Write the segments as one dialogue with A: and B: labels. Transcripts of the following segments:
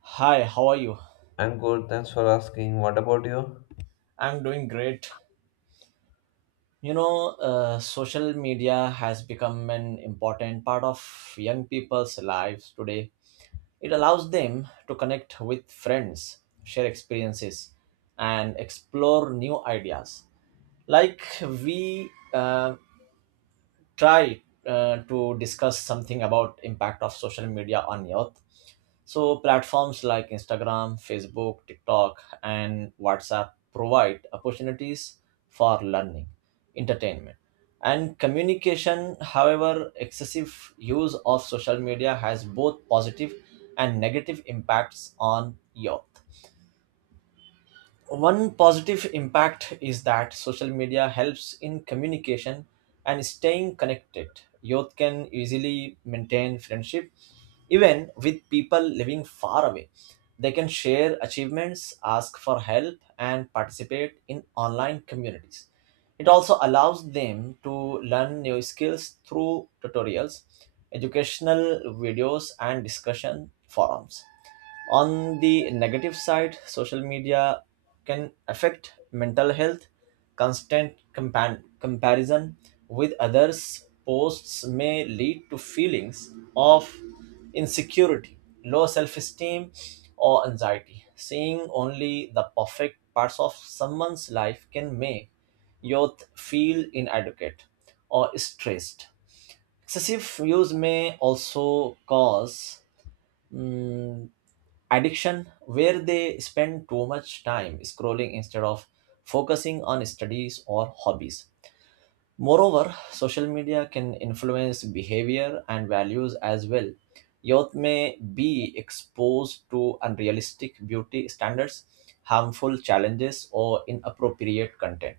A: Hi, how are you?
B: I'm good, thanks for asking. What about you?
A: I'm doing great. Social media has become an important part of young people's lives today. It allows them to connect with friends, share experiences, and explore new ideas. Like we try to discuss something about impact of social media on youth. So, platforms like Instagram, Facebook, TikTok, and WhatsApp provide opportunities for learning, entertainment, and communication. However, excessive use of social media has both positive and negative impacts on youth. One positive impact is that social media helps in communication and staying connected. Youth can easily maintain friendship even with people living far away. They can share achievements, ask for help, and participate in online communities. It also allows them to learn new skills through tutorials, educational videos, and discussion forums. On the negative side, social media can affect mental health. Comparison with others' posts may lead to feelings of insecurity, low self esteem, or anxiety. Seeing only the perfect parts of someone's life can make youth feel inadequate or stressed. Excessive use may also cause mm, addiction where they spend too much time scrolling instead of focusing on studies or hobbies. Moreover, social media can influence behavior and values as well. Youth may be exposed to unrealistic beauty standards, harmful challenges, or inappropriate content.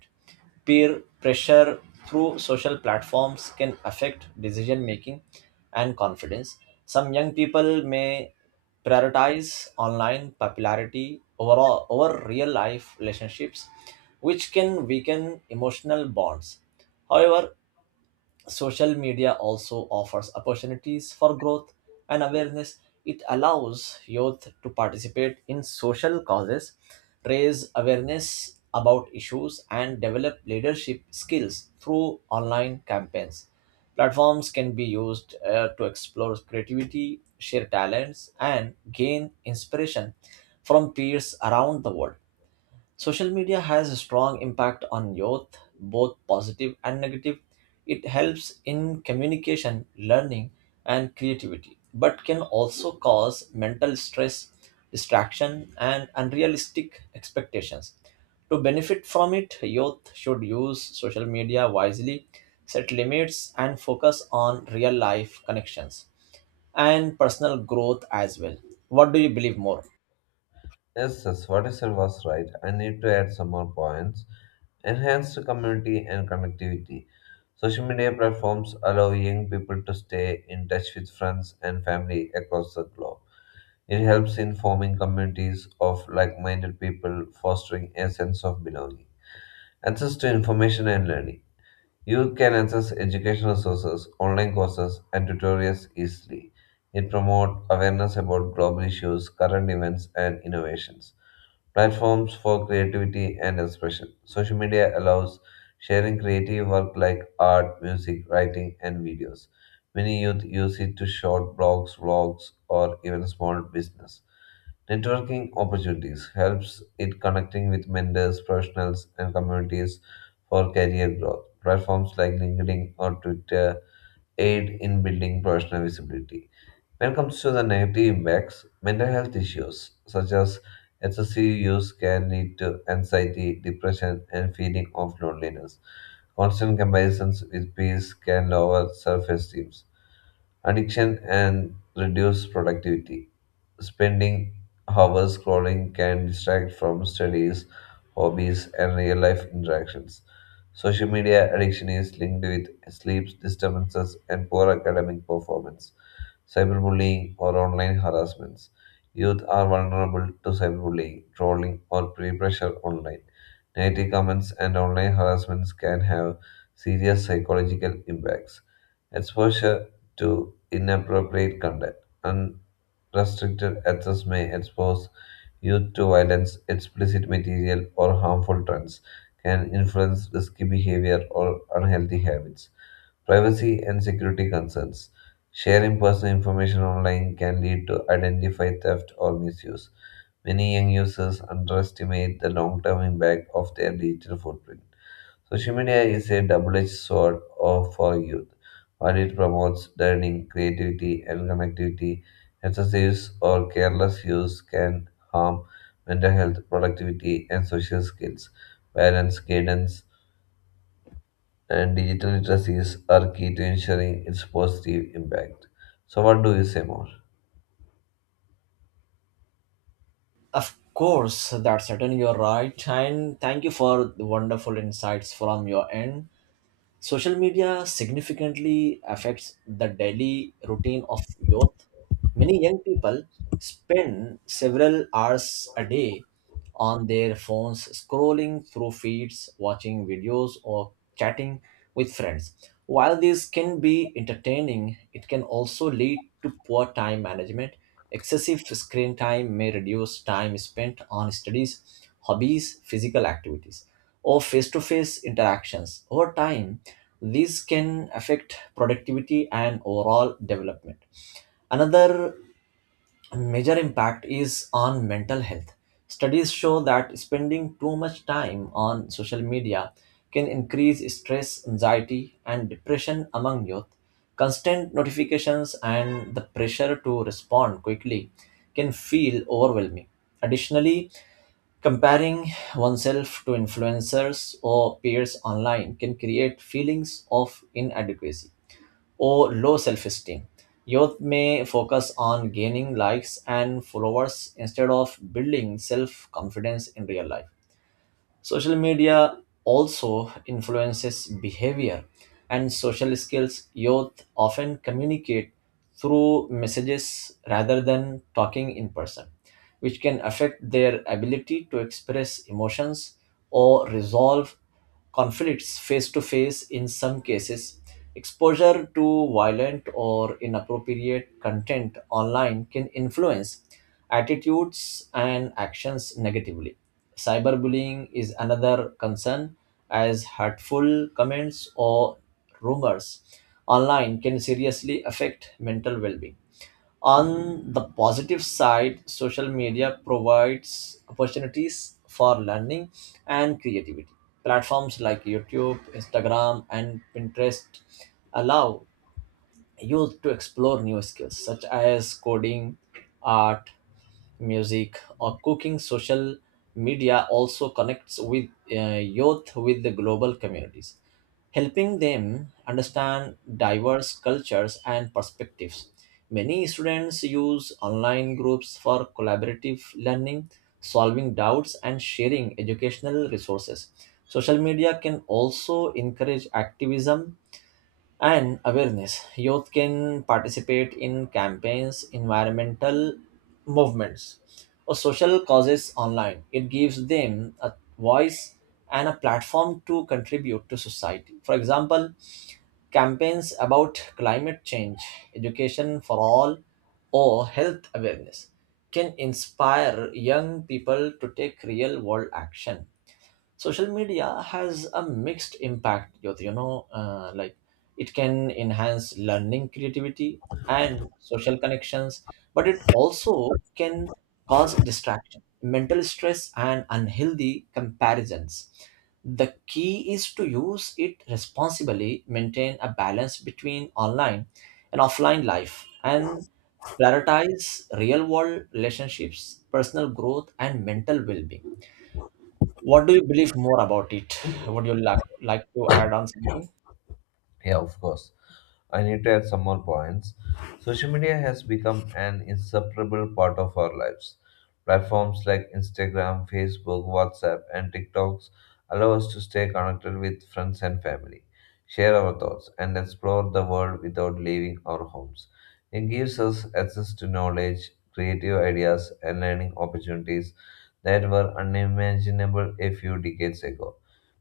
A: Peer pressure through social platforms can affect decision making and confidence. Some young people may prioritize online popularity over real life relationships, which can weaken emotional bonds. However, social media also offers opportunities for growth and awareness. It allows youth to participate in social causes, raise awareness about issues, and develop leadership skills through online campaigns. Platforms can be used to explore creativity, share talents, and gain inspiration from peers around the world. Social media has a strong impact on youth, both positive and negative. It helps in communication, learning, and creativity, but can also cause mental stress, distraction, and unrealistic expectations. To benefit from it, youth should use social media wisely, set limits, and focus on real life connections and personal growth as well. What do you believe more?
B: Yes, what you said was right. I need to add some more points. Enhance community and connectivity. Social media platforms allow young people to stay in touch with friends and family across the globe. It helps in forming communities of like minded people, fostering a sense of belonging. Access to information and learning. Youth can access educational resources, online courses, and tutorials easily. It promotes awareness about global issues, current events, and innovations. Platforms for creativity and expression. Social media allows sharing creative work like art, music, writing, and videos. Many youth use it to short blogs, vlogs, or even small business. Networking opportunities helps it connecting with mentors, professionals, and communities for career growth. Platforms like LinkedIn or Twitter aid in building professional visibility. When it comes to the negative impacts, mental health issues such as excessive use can lead to anxiety, depression, and feeling of loneliness. Constant comparisons with peers can lower self-esteem addiction and reduce productivity. Spending hours scrolling can distract from studies, hobbies, and real life interactions. Social media addiction is linked with sleep disturbances and poor academic performance cyberbullying, or online harassments. Youth are vulnerable to cyberbullying, trolling, or peer pressure online. Negative comments and online harassments can have serious psychological impacts. Exposure to inappropriate content. Unrestricted access may expose youth to violence, explicit material, or harmful trends, can influence risky behavior or unhealthy habits. Privacy and security concerns. Sharing personal information online can lead to identity theft or misuse. Many young users underestimate the long term impact of their digital footprint. Social media is a double edged for youth. While it promotes learning, creativity, and connectivity, excessive or careless use can harm mental health, productivity, and social skills. Parents, guidance, and digital literacies are key to ensuring its positive impact. So, what do you say more?
A: Of course, that's certainly you're right, and thank you for the wonderful insights from your end. Social media significantly affects the daily routine of youth. Many young people spend several hours a day on their phones, scrolling through feeds, watching videos, or chatting with friends. While this can be entertaining, it can also lead to poor time management. Excessive screen time may reduce time spent on studies, hobbies, physical activities, or face to face interactions. Over time, this can affect productivity and overall development. Another major impact is on mental health. Studies show that spending too much time on social media can increase stress, anxiety, and depression among youth. Constant notifications and the pressure to respond quickly can feel overwhelming. Additionally, comparing oneself to influencers or peers online can create feelings of inadequacy or low self esteem. Youth may focus on gaining likes and followers instead of building self confidence in real life. Social media also influences behavior and social skills. Youth often communicate through messages rather than talking in person, which can affect their ability to express emotions or resolve conflicts face to face in some cases. Exposure to violent or inappropriate content online can influence attitudes and actions negatively. Cyberbullying is another concern, as hurtful comments or rumors online can seriously affect mental well being. On the positive side, social media provides opportunities for learning and creativity. Platforms like YouTube, Instagram, and Pinterest allow used to explore new skills such as coding, art, music, or cooking. Social media also connects with youth with the global communities, helping them understand diverse cultures and perspectives. Many students use online groups for collaborative learning, solving doubts, and sharing educational resources. Social media can also encourage activism and awareness. Youth can participate in campaigns, environmental movements, or social causes online. It gives them a voice and a platform to contribute to society. For example, campaigns about climate change, education for all, or health awareness can inspire young people to take real world action. Social media has a mixed impact, Jyoti. Like, it can enhance learning, creativity, and social connections, but it also can cause distraction, mental stress, and unhealthy comparisons. The key is to use it responsibly, maintain a balance between online and offline life, and prioritize real world relationships, personal growth, and mental well being. What do you believe more about it? Would you like to add on something?
B: Yeah, of course. I need to add some more points. Social media has become an inseparable part of our lives. Platforms like Instagram, Facebook, WhatsApp, and TikToks allow us to stay connected with friends and family, share our thoughts, and explore the world without leaving our homes. It gives us access to knowledge, creative ideas, and learning opportunities that were unimaginable a few decades ago.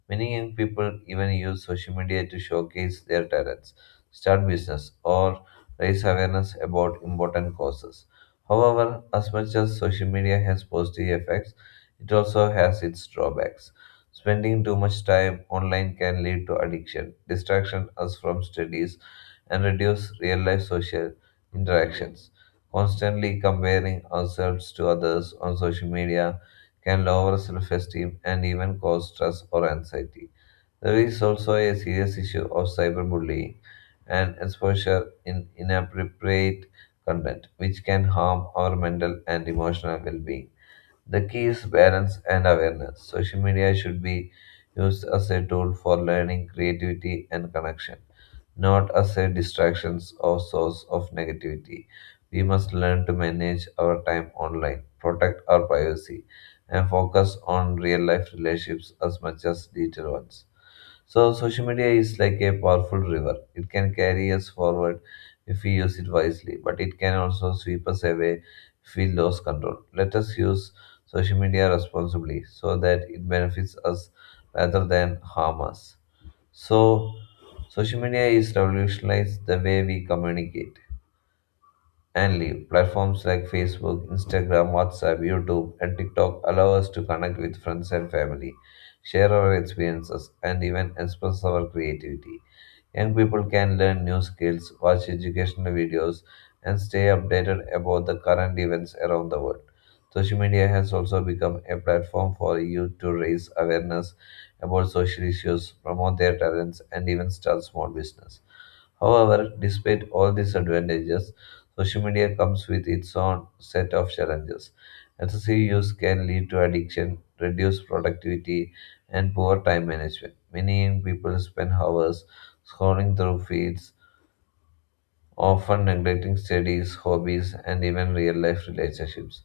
B: Many young people even use social media to showcase their talents, start business, or raise awareness about important causes. However, as much as social media has positive effects, it also has its drawbacks. Spending too much time online can lead to addiction, distraction us from studies, and reduce real life social interactions. Constantly comparing ourselves to others on social media can lower self esteem and even cause stress or anxiety. There is also a serious issue of cyberbullying and exposure in inappropriate content, which can harm our mental and emotional well being. The key is balance and awareness. Social media should be used as a tool for learning, creativity, and connection, not as a distraction or source of negativity. We must learn to manage our time online, protect our privacy, and focus on real life relationships as much as digital ones. So social media is like a powerful river. It can carry us forward if we use it wisely, but it can also sweep us away if we lose control. Let us use social media responsibly so that it benefits us rather than harm us. So social media is revolutionized the way we communicate and live. Platforms like Facebook, Instagram, WhatsApp, YouTube, and TikTok allow us to connect with friends and family, share our experiences, and even express our creativity. Young people can learn new skills, watch educational videos, and stay updated about the current events around the world. Social media has also become a platform for youth to raise awareness about social issues, promote their talents, and even start small business. However, despite all these advantages, social media comes with its own set of challenges. Excessive use can lead to addiction, reduced productivity, and poor time management. Many young people spend hours scrolling through feeds often neglecting studies, hobbies, and even real life relationships.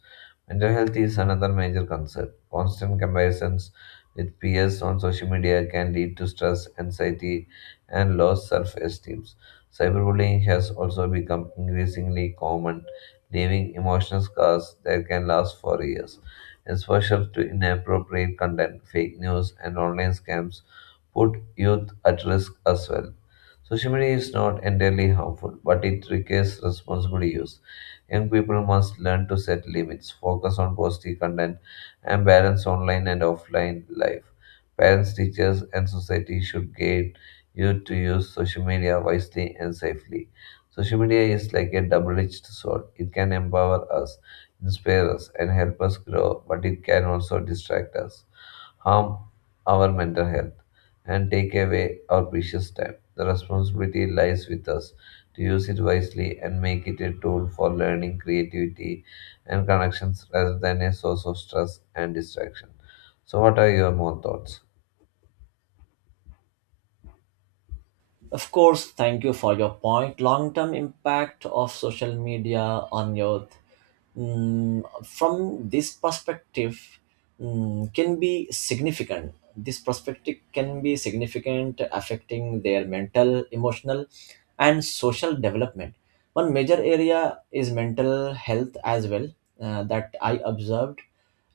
B: Mental health is another major concern. Constant comparisons with peers on social media can lead to stress, anxiety, and low self esteem. Cyberbullying has also become increasingly common, leaving emotional scars that can last for years. Exposure to inappropriate content, fake news, and online scams put youth at risk as well. Social media is not entirely harmful, but it requires responsible use. Young people must learn to set limits, focus on positive content, and balance online and offline life. Parents, teachers, and society should guide you to use social media wisely and safely. Social media is like a double edged sword. It can empower us, inspire us, and help us grow, but it can also distract us harm our mental health, and take away our precious time. The responsibility lies with us to use it wisely and make it a tool for learning, creativity, and connections rather than a source of stress and distraction. So, what are your more thoughts?
A: Of course, thank you for your point. Long term impact of social media on youth, from this perspective, can be significant. This perspective can be significant, affecting their mental, emotional, and social development. One major area is mental health as well, that I observed.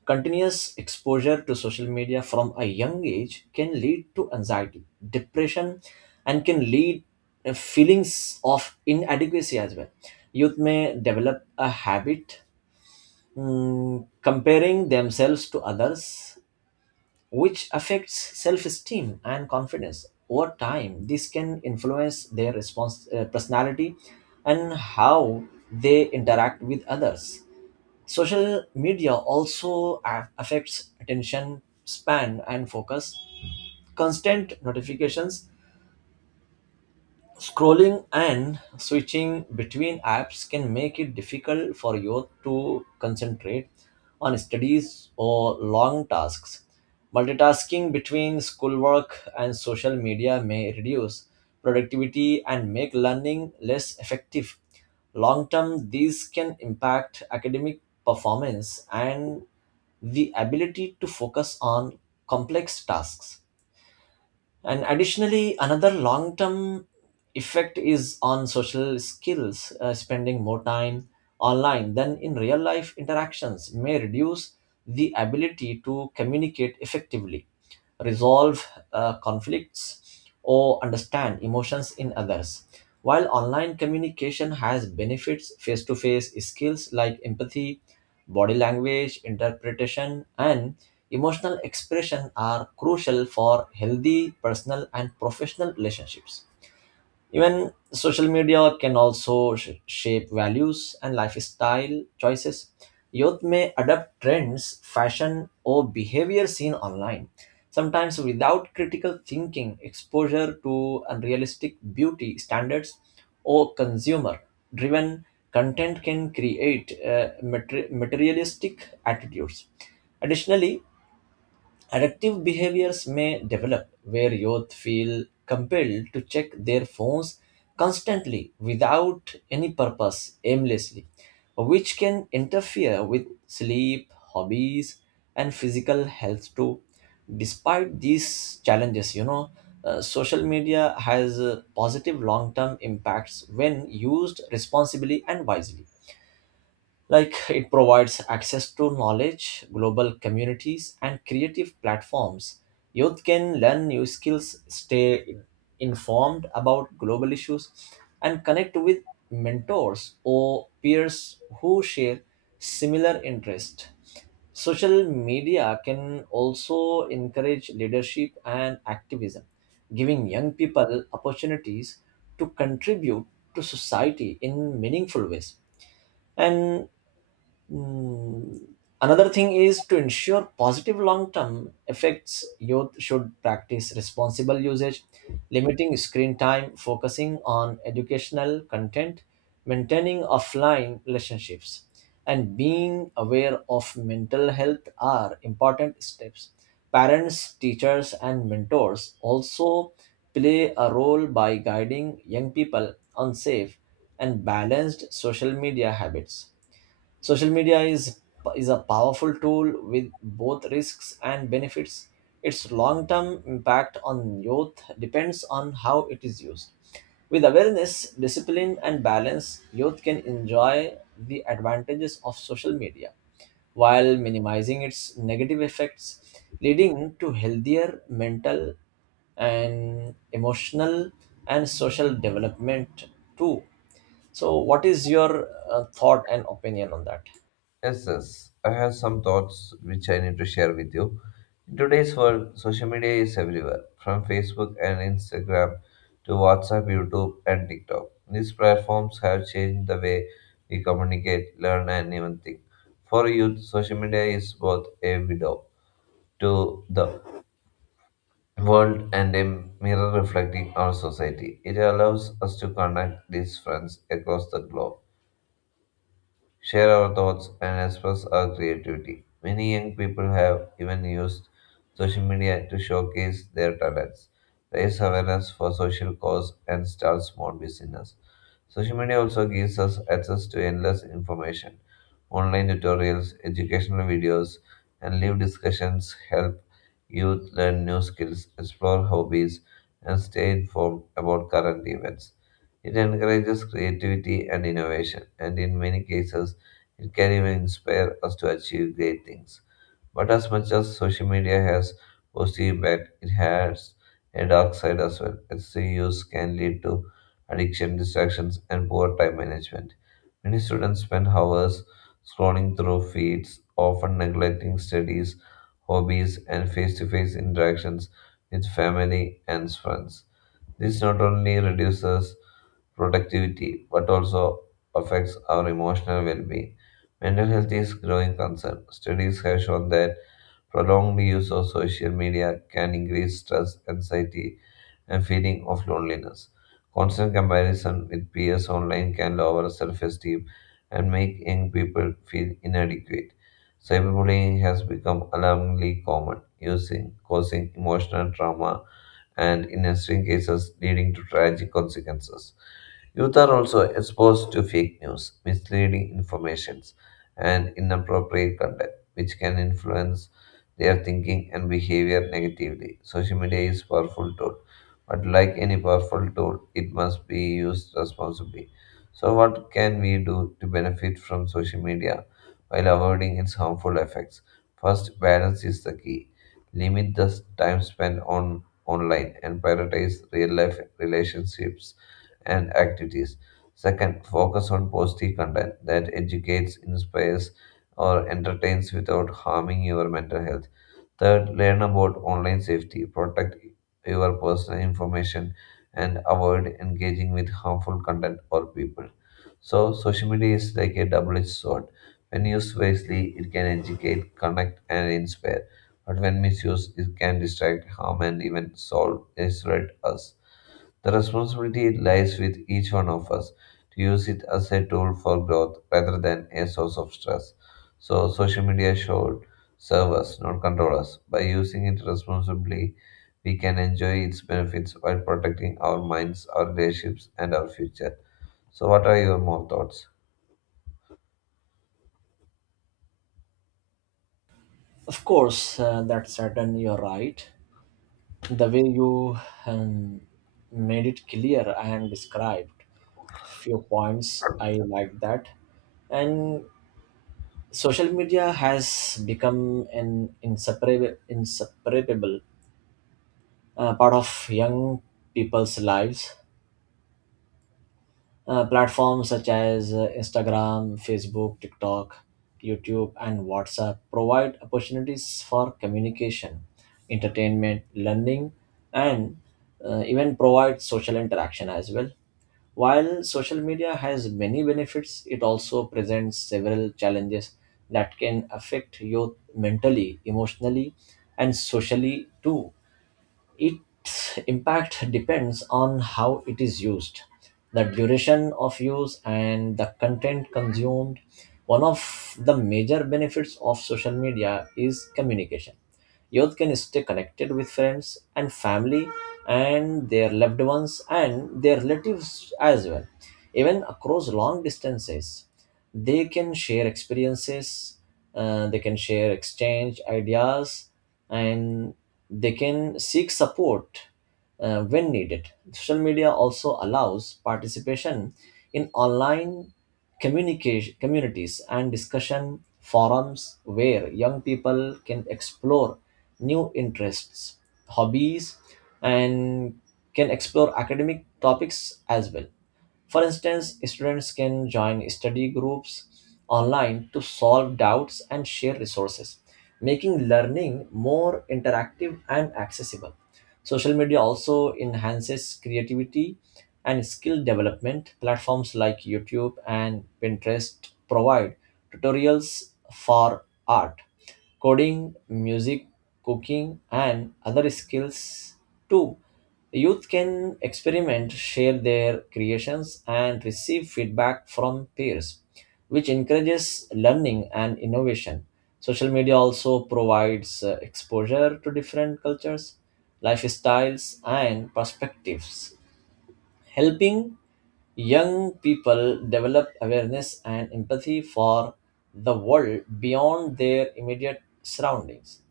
A: Continuous exposure to social media from a young age can lead to anxiety, depression, and can lead feelings of inadequacy as well. Youth may develop a habit, comparing themselves to others, which affects self esteem and confidence. Over time, this can influence their response, personality and how they interact with others. Social media also a- affects attention span and focus. Constant notifications, scrolling and switching between apps can make it difficult for youth to concentrate on studies or long tasks. Multitasking between schoolwork and social media may reduce productivity and make learning less effective. Long term, these can impact academic performance and the ability to focus on complex tasks. And additionally, another long term effect is on social skills. Spending more time online than in real life interactions may reduce the ability to communicate effectively, resolve conflicts, or understand emotions in others. While online communication has benefits, face to face skills like empathy, body language, interpretation, and emotional expression are crucial for healthy personal and professional relationships. Even social media can also sh- shape values and lifestyle choices. Youth may adapt trends, fashion, or behavior seen online, sometimes without critical thinking. Exposure to unrealistic beauty standards, or consumer driven content can create materialistic attitudes. Additionally, addictive behaviors may develop where youth feel compelled to check their phones constantly without any purpose, aimlessly, which can interfere with sleep, hobbies, and physical health too. Despite these challenges, social media has positive long term impacts when used responsibly and wisely. Like, it provides access to knowledge, global communities, and creative platforms. Youth can learn new skills, stay informed about global issues, and connect with mentors or peers who share similar interests. Social media can also encourage leadership and activism, giving young people opportunities to contribute to society in meaningful ways. And hmm. Another thing is to ensure positive long term effects, youth should practice responsible usage, limiting screen time, focusing on educational content, maintaining offline relationships, and being aware of mental health are important steps. Parents, teachers, and mentors also play a role by guiding young people on safe and balanced social media habits. Social media is a powerful tool with both risks and benefits. Its long-term impact on youth depends on how it is used. With awareness, discipline, and balance, youth can enjoy the advantages of social media while minimizing its negative effects, leading to healthier mental and emotional and social development too. So, what is your thought and opinion on that?
B: Yes, I have some thoughts which I need to share with you. In today's world, social media is everywhere, from Facebook and Instagram to WhatsApp, YouTube, and TikTok. These platforms have changed the way we communicate, learn, and even think. For youth, social media is both a window to the world and a mirror reflecting our society. It allows us to connect these friends across the globe share our thoughts, and express our creativity. Many young people have even used social media to showcase their talents, raise awareness for social cause, and start small business. Social media also gives us access to endless information. Online tutorials, educational videos, and live discussions help youth learn new skills, explore hobbies, and stay informed about current events. It encourages creativity and innovation, and in many cases, it can even inspire us to achieve great things. But as much as social media has positive impact, it has a dark side as well. Excessive use can lead to addiction, distractions, and poor time management. Many students spend hours scrolling through feeds, often neglecting studies, hobbies, and face to face interactions with family and friends. This not only reduces productivity, but also affects our emotional well being. Mental health is growing concern. Studies have shown that prolonged use of social media can increase stress, anxiety, and feeling of loneliness. Constant comparison with peers online can lower self esteem and make young people feel inadequate. Cyberbullying has become alarmingly common, using causing emotional trauma and, in extreme cases, leading to tragic consequences. Youth are also exposed to fake news, misleading informations, and inappropriate content, which can influence their thinking and behavior negatively. Social media is a powerful tool, but like any powerful tool, it must be used responsibly. So, what can we do to benefit from social media while avoiding its harmful effects? First, balance is the key. Limit the time spent on online and prioritize real life relationships and activities. Second, focus on positive content that educates, inspires, or entertains without harming your mental health. Third, learn about online safety, protect your personal information, and avoid engaging with harmful content or people. So, social media is like a double edged sword. When used wisely, it can educate, connect, and inspire but when misused, it can distract, harm, and even solve, isolate us. The responsibility lies with each one of us to use it as a tool for growth rather than a source of stress. So, social media should serve us, not control us. By using it responsibly, we can enjoy its benefits while protecting our minds, our relationships, and our future. So, what are your more thoughts?
A: Of course, that's certain. You're right. The way you um, made it clear and described few points, I like that. And social media has become an inseparable part of young people's lives. Platforms such as Instagram, Facebook, TikTok, YouTube, and WhatsApp provide opportunities for communication, entertainment, learning, and even provide social interaction as well. While social media has many benefits, it also presents several challenges that can affect youth mentally, emotionally, and socially too. Its impact depends on how it is used, the duration of use, and the content consumed. One of the major benefits of social media is communication. Youth can stay connected with friends and family and their loved ones and their relatives as well, even across long distances. They can share experiences, they can share exchange ideas, and they can seek support when needed. Social media also allows participation in online communication communities and discussion forums where young people can explore new interests, hobbies, and can explore academic topics as well. For instance, students can join study groups online to solve doubts and share resources, making learning more interactive and accessible. Social media also enhances creativity and skill development. Platforms like YouTube and Pinterest provide tutorials for art, coding, music, cooking, and other skills too. Youth can experiment, share their creations, and receive feedback from peers, which encourages learning and innovation. Social media also provides exposure to different cultures, lifestyles, and perspectives, helping young people develop awareness and empathy for the world beyond their immediate surroundings.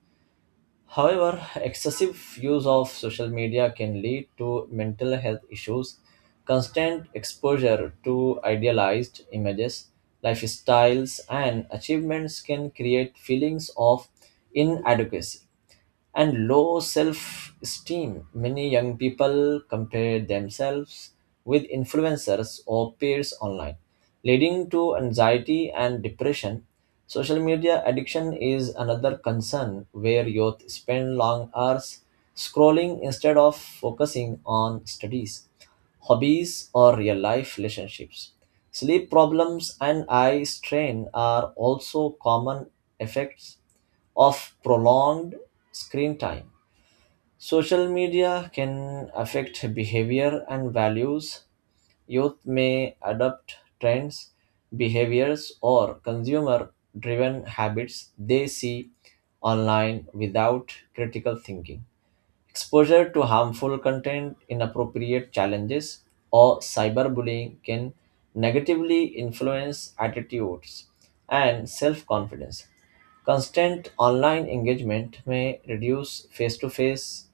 A: However, excessive use of social media can lead to mental health issues. Constant exposure to idealized images, lifestyles, and achievements can create feelings of inadequacy and low self esteem. Many young people compare themselves with influencers or peers online, leading to anxiety and depression. Social media addiction is another concern where youth spend long hours scrolling instead of focusing on studies, hobbies, or real life relationships. Sleep problems and eye strain are also common effects of prolonged screen time. Social media can affect behavior and values. Youth may adopt trends, behaviors, or consumer driven habits they see online without critical thinking. Exposure to harmful content, inappropriate challenges, or cyberbullying can negatively influence attitudes and self confidence. Constant online engagement may reduce face to face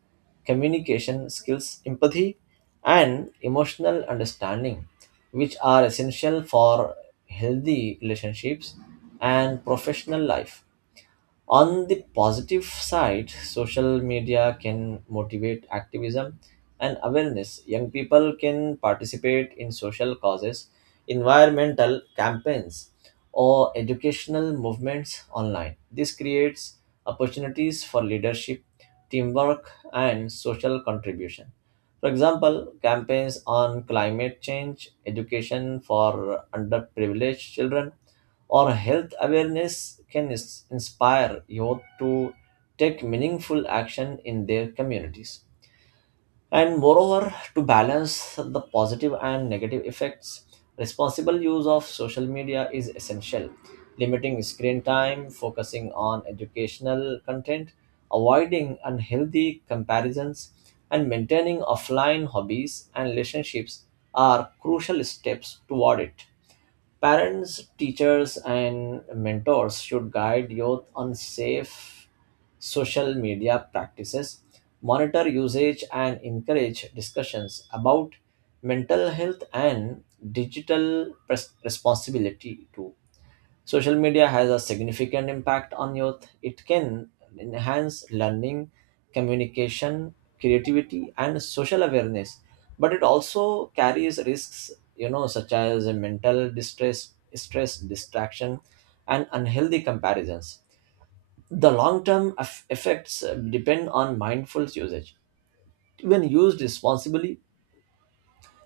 A: communication skills, empathy, and emotional understanding, which are essential for healthy relationships and professional life. On the positive side, social media can motivate activism and awareness. Young people can participate in social causes, environmental campaigns, or educational movements online. This creates opportunities for leadership, teamwork, and social contribution. For example, campaigns on climate change, education for underprivileged children, or health awareness can inspire youth to take meaningful action in their communities. And moreover, to balance the positive and negative effects, responsible use of social media is essential. Limiting screen time, focusing on educational content, avoiding unhealthy comparisons, and maintaining offline hobbies and relationships are crucial steps toward it. Parents, teachers, and mentors should guide youth on safe social media practices, monitor usage, and encourage discussions about mental health and responsibility too. Social media has a significant impact on youth. It can enhance learning, communication, creativity, and social awareness, but it also carries risks, you know, such as mental stress, distraction, and unhealthy comparisons. The long term effects depend on mindful usage. When used responsibly,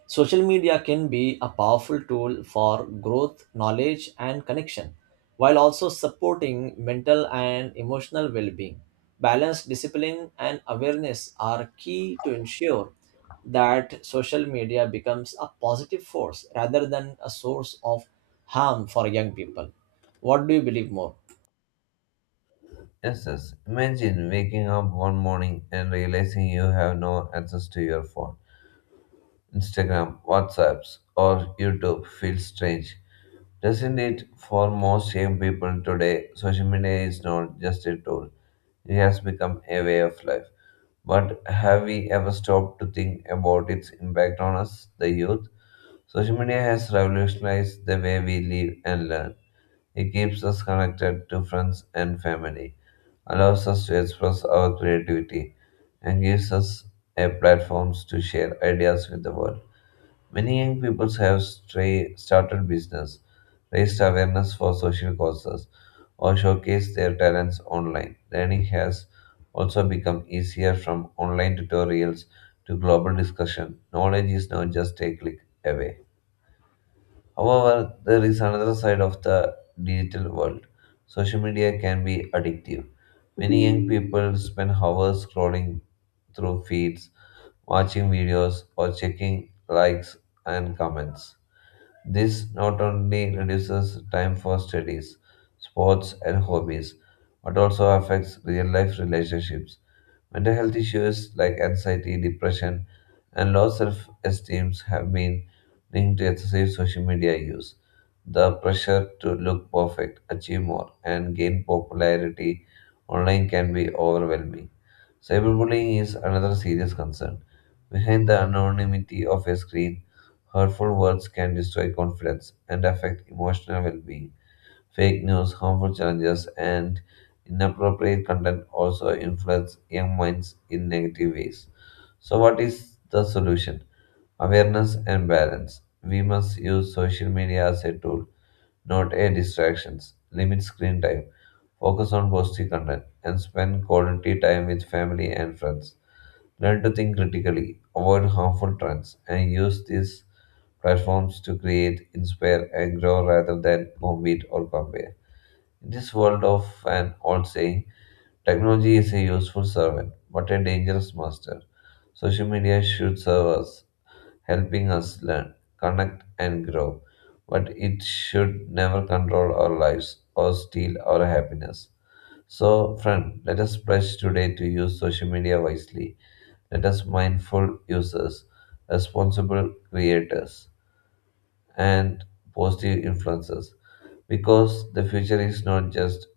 A: social media can be a powerful tool for growth, knowledge, and connection, while also supporting mental and emotional well being. Balance, discipline, and awareness are key to ensure that social media becomes a positive force rather than a source of harm for young people. What do you believe more?
B: Yes, yes. Imagine waking up one morning and realizing you have no access to your phone. Instagram, WhatsApps, or YouTube feels strange, doesn't it? For most young people today, social media is not just a tool, it has become a way of life. But have we ever stopped to think about its impact on us, the youth? Social media has revolutionized the way we live and learn. It keeps us connected to friends and family, allows us to express our creativity, and gives us a platform to share ideas with the world. Many young people have started business, raised awareness for social causes, or showcased their talents online. Learning has also become easier from online tutorials to global discussion. Knowledge is not just a click away. However, there is another side of the digital world. Social media can be addictive. Many young people spend hours scrolling through feeds, watching videos, or checking likes and comments. This not only reduces time for studies, sports, and hobbies, but also affects real life relationships. Mental health issues like anxiety, depression, and low self esteem have been linked to excessive social media use. The pressure to look perfect, achieve more, and gain popularity online can be overwhelming. Cyberbullying is another serious concern. Behind the anonymity of a screen, hurtful words can destroy confidence and affect emotional well being. Fake news, harmful challenges, and inappropriate content also influence young minds in negative ways. So, what is the solution? Awareness and balance. We must use social media as a tool, not a distraction. Limit screen time, focus on positive content, and spend quality time with family and friends. Learn to think critically, avoid harmful trends, and use these platforms to create, inspire, and grow rather than compete or compare. In this world of an old saying, technology is a useful servant, but a dangerous master. Social media should serve us, helping us learn, connect, and grow, but it should never control our lives or steal our happiness. So, friend, let us pledge today to use social media wisely let us mindful users, responsible creators, and positive influences. Because the future is not just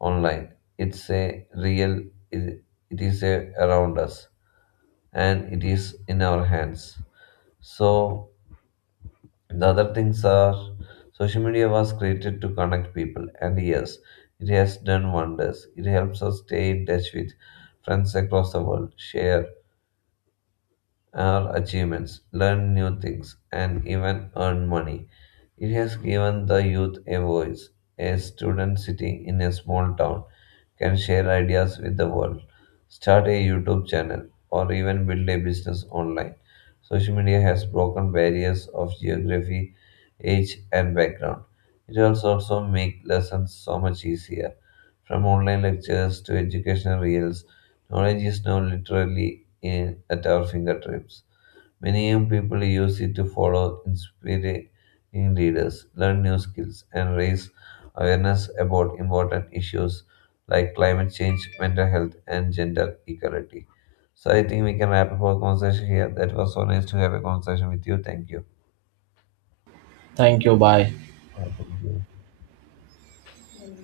B: online; it's a real. It, it is a, around us, and it is in our hands. So the other things are social media was created to connect people, and yes, it has done wonders. It helps us stay in touch with friends across the world, share our achievements, learn new things, and even earn money. It has given the youth a voice. A student sitting in a small town can share ideas with the world, start a YouTube channel, or even build a business online. Social media has broken barriers of geography, age, and background. It has also made lessons so much easier. From online lectures to educational reels, knowledge is now literally in, at our fingertips. Many young people use it to follow inspiring leaders, learn new skills, and raise awareness about important issues like climate change, mental health, and gender equality. So I think we can wrap up our conversation here. That was so nice to have a conversation with you. Thank you.
A: Thank you. Bye.
B: Yeah, thank you.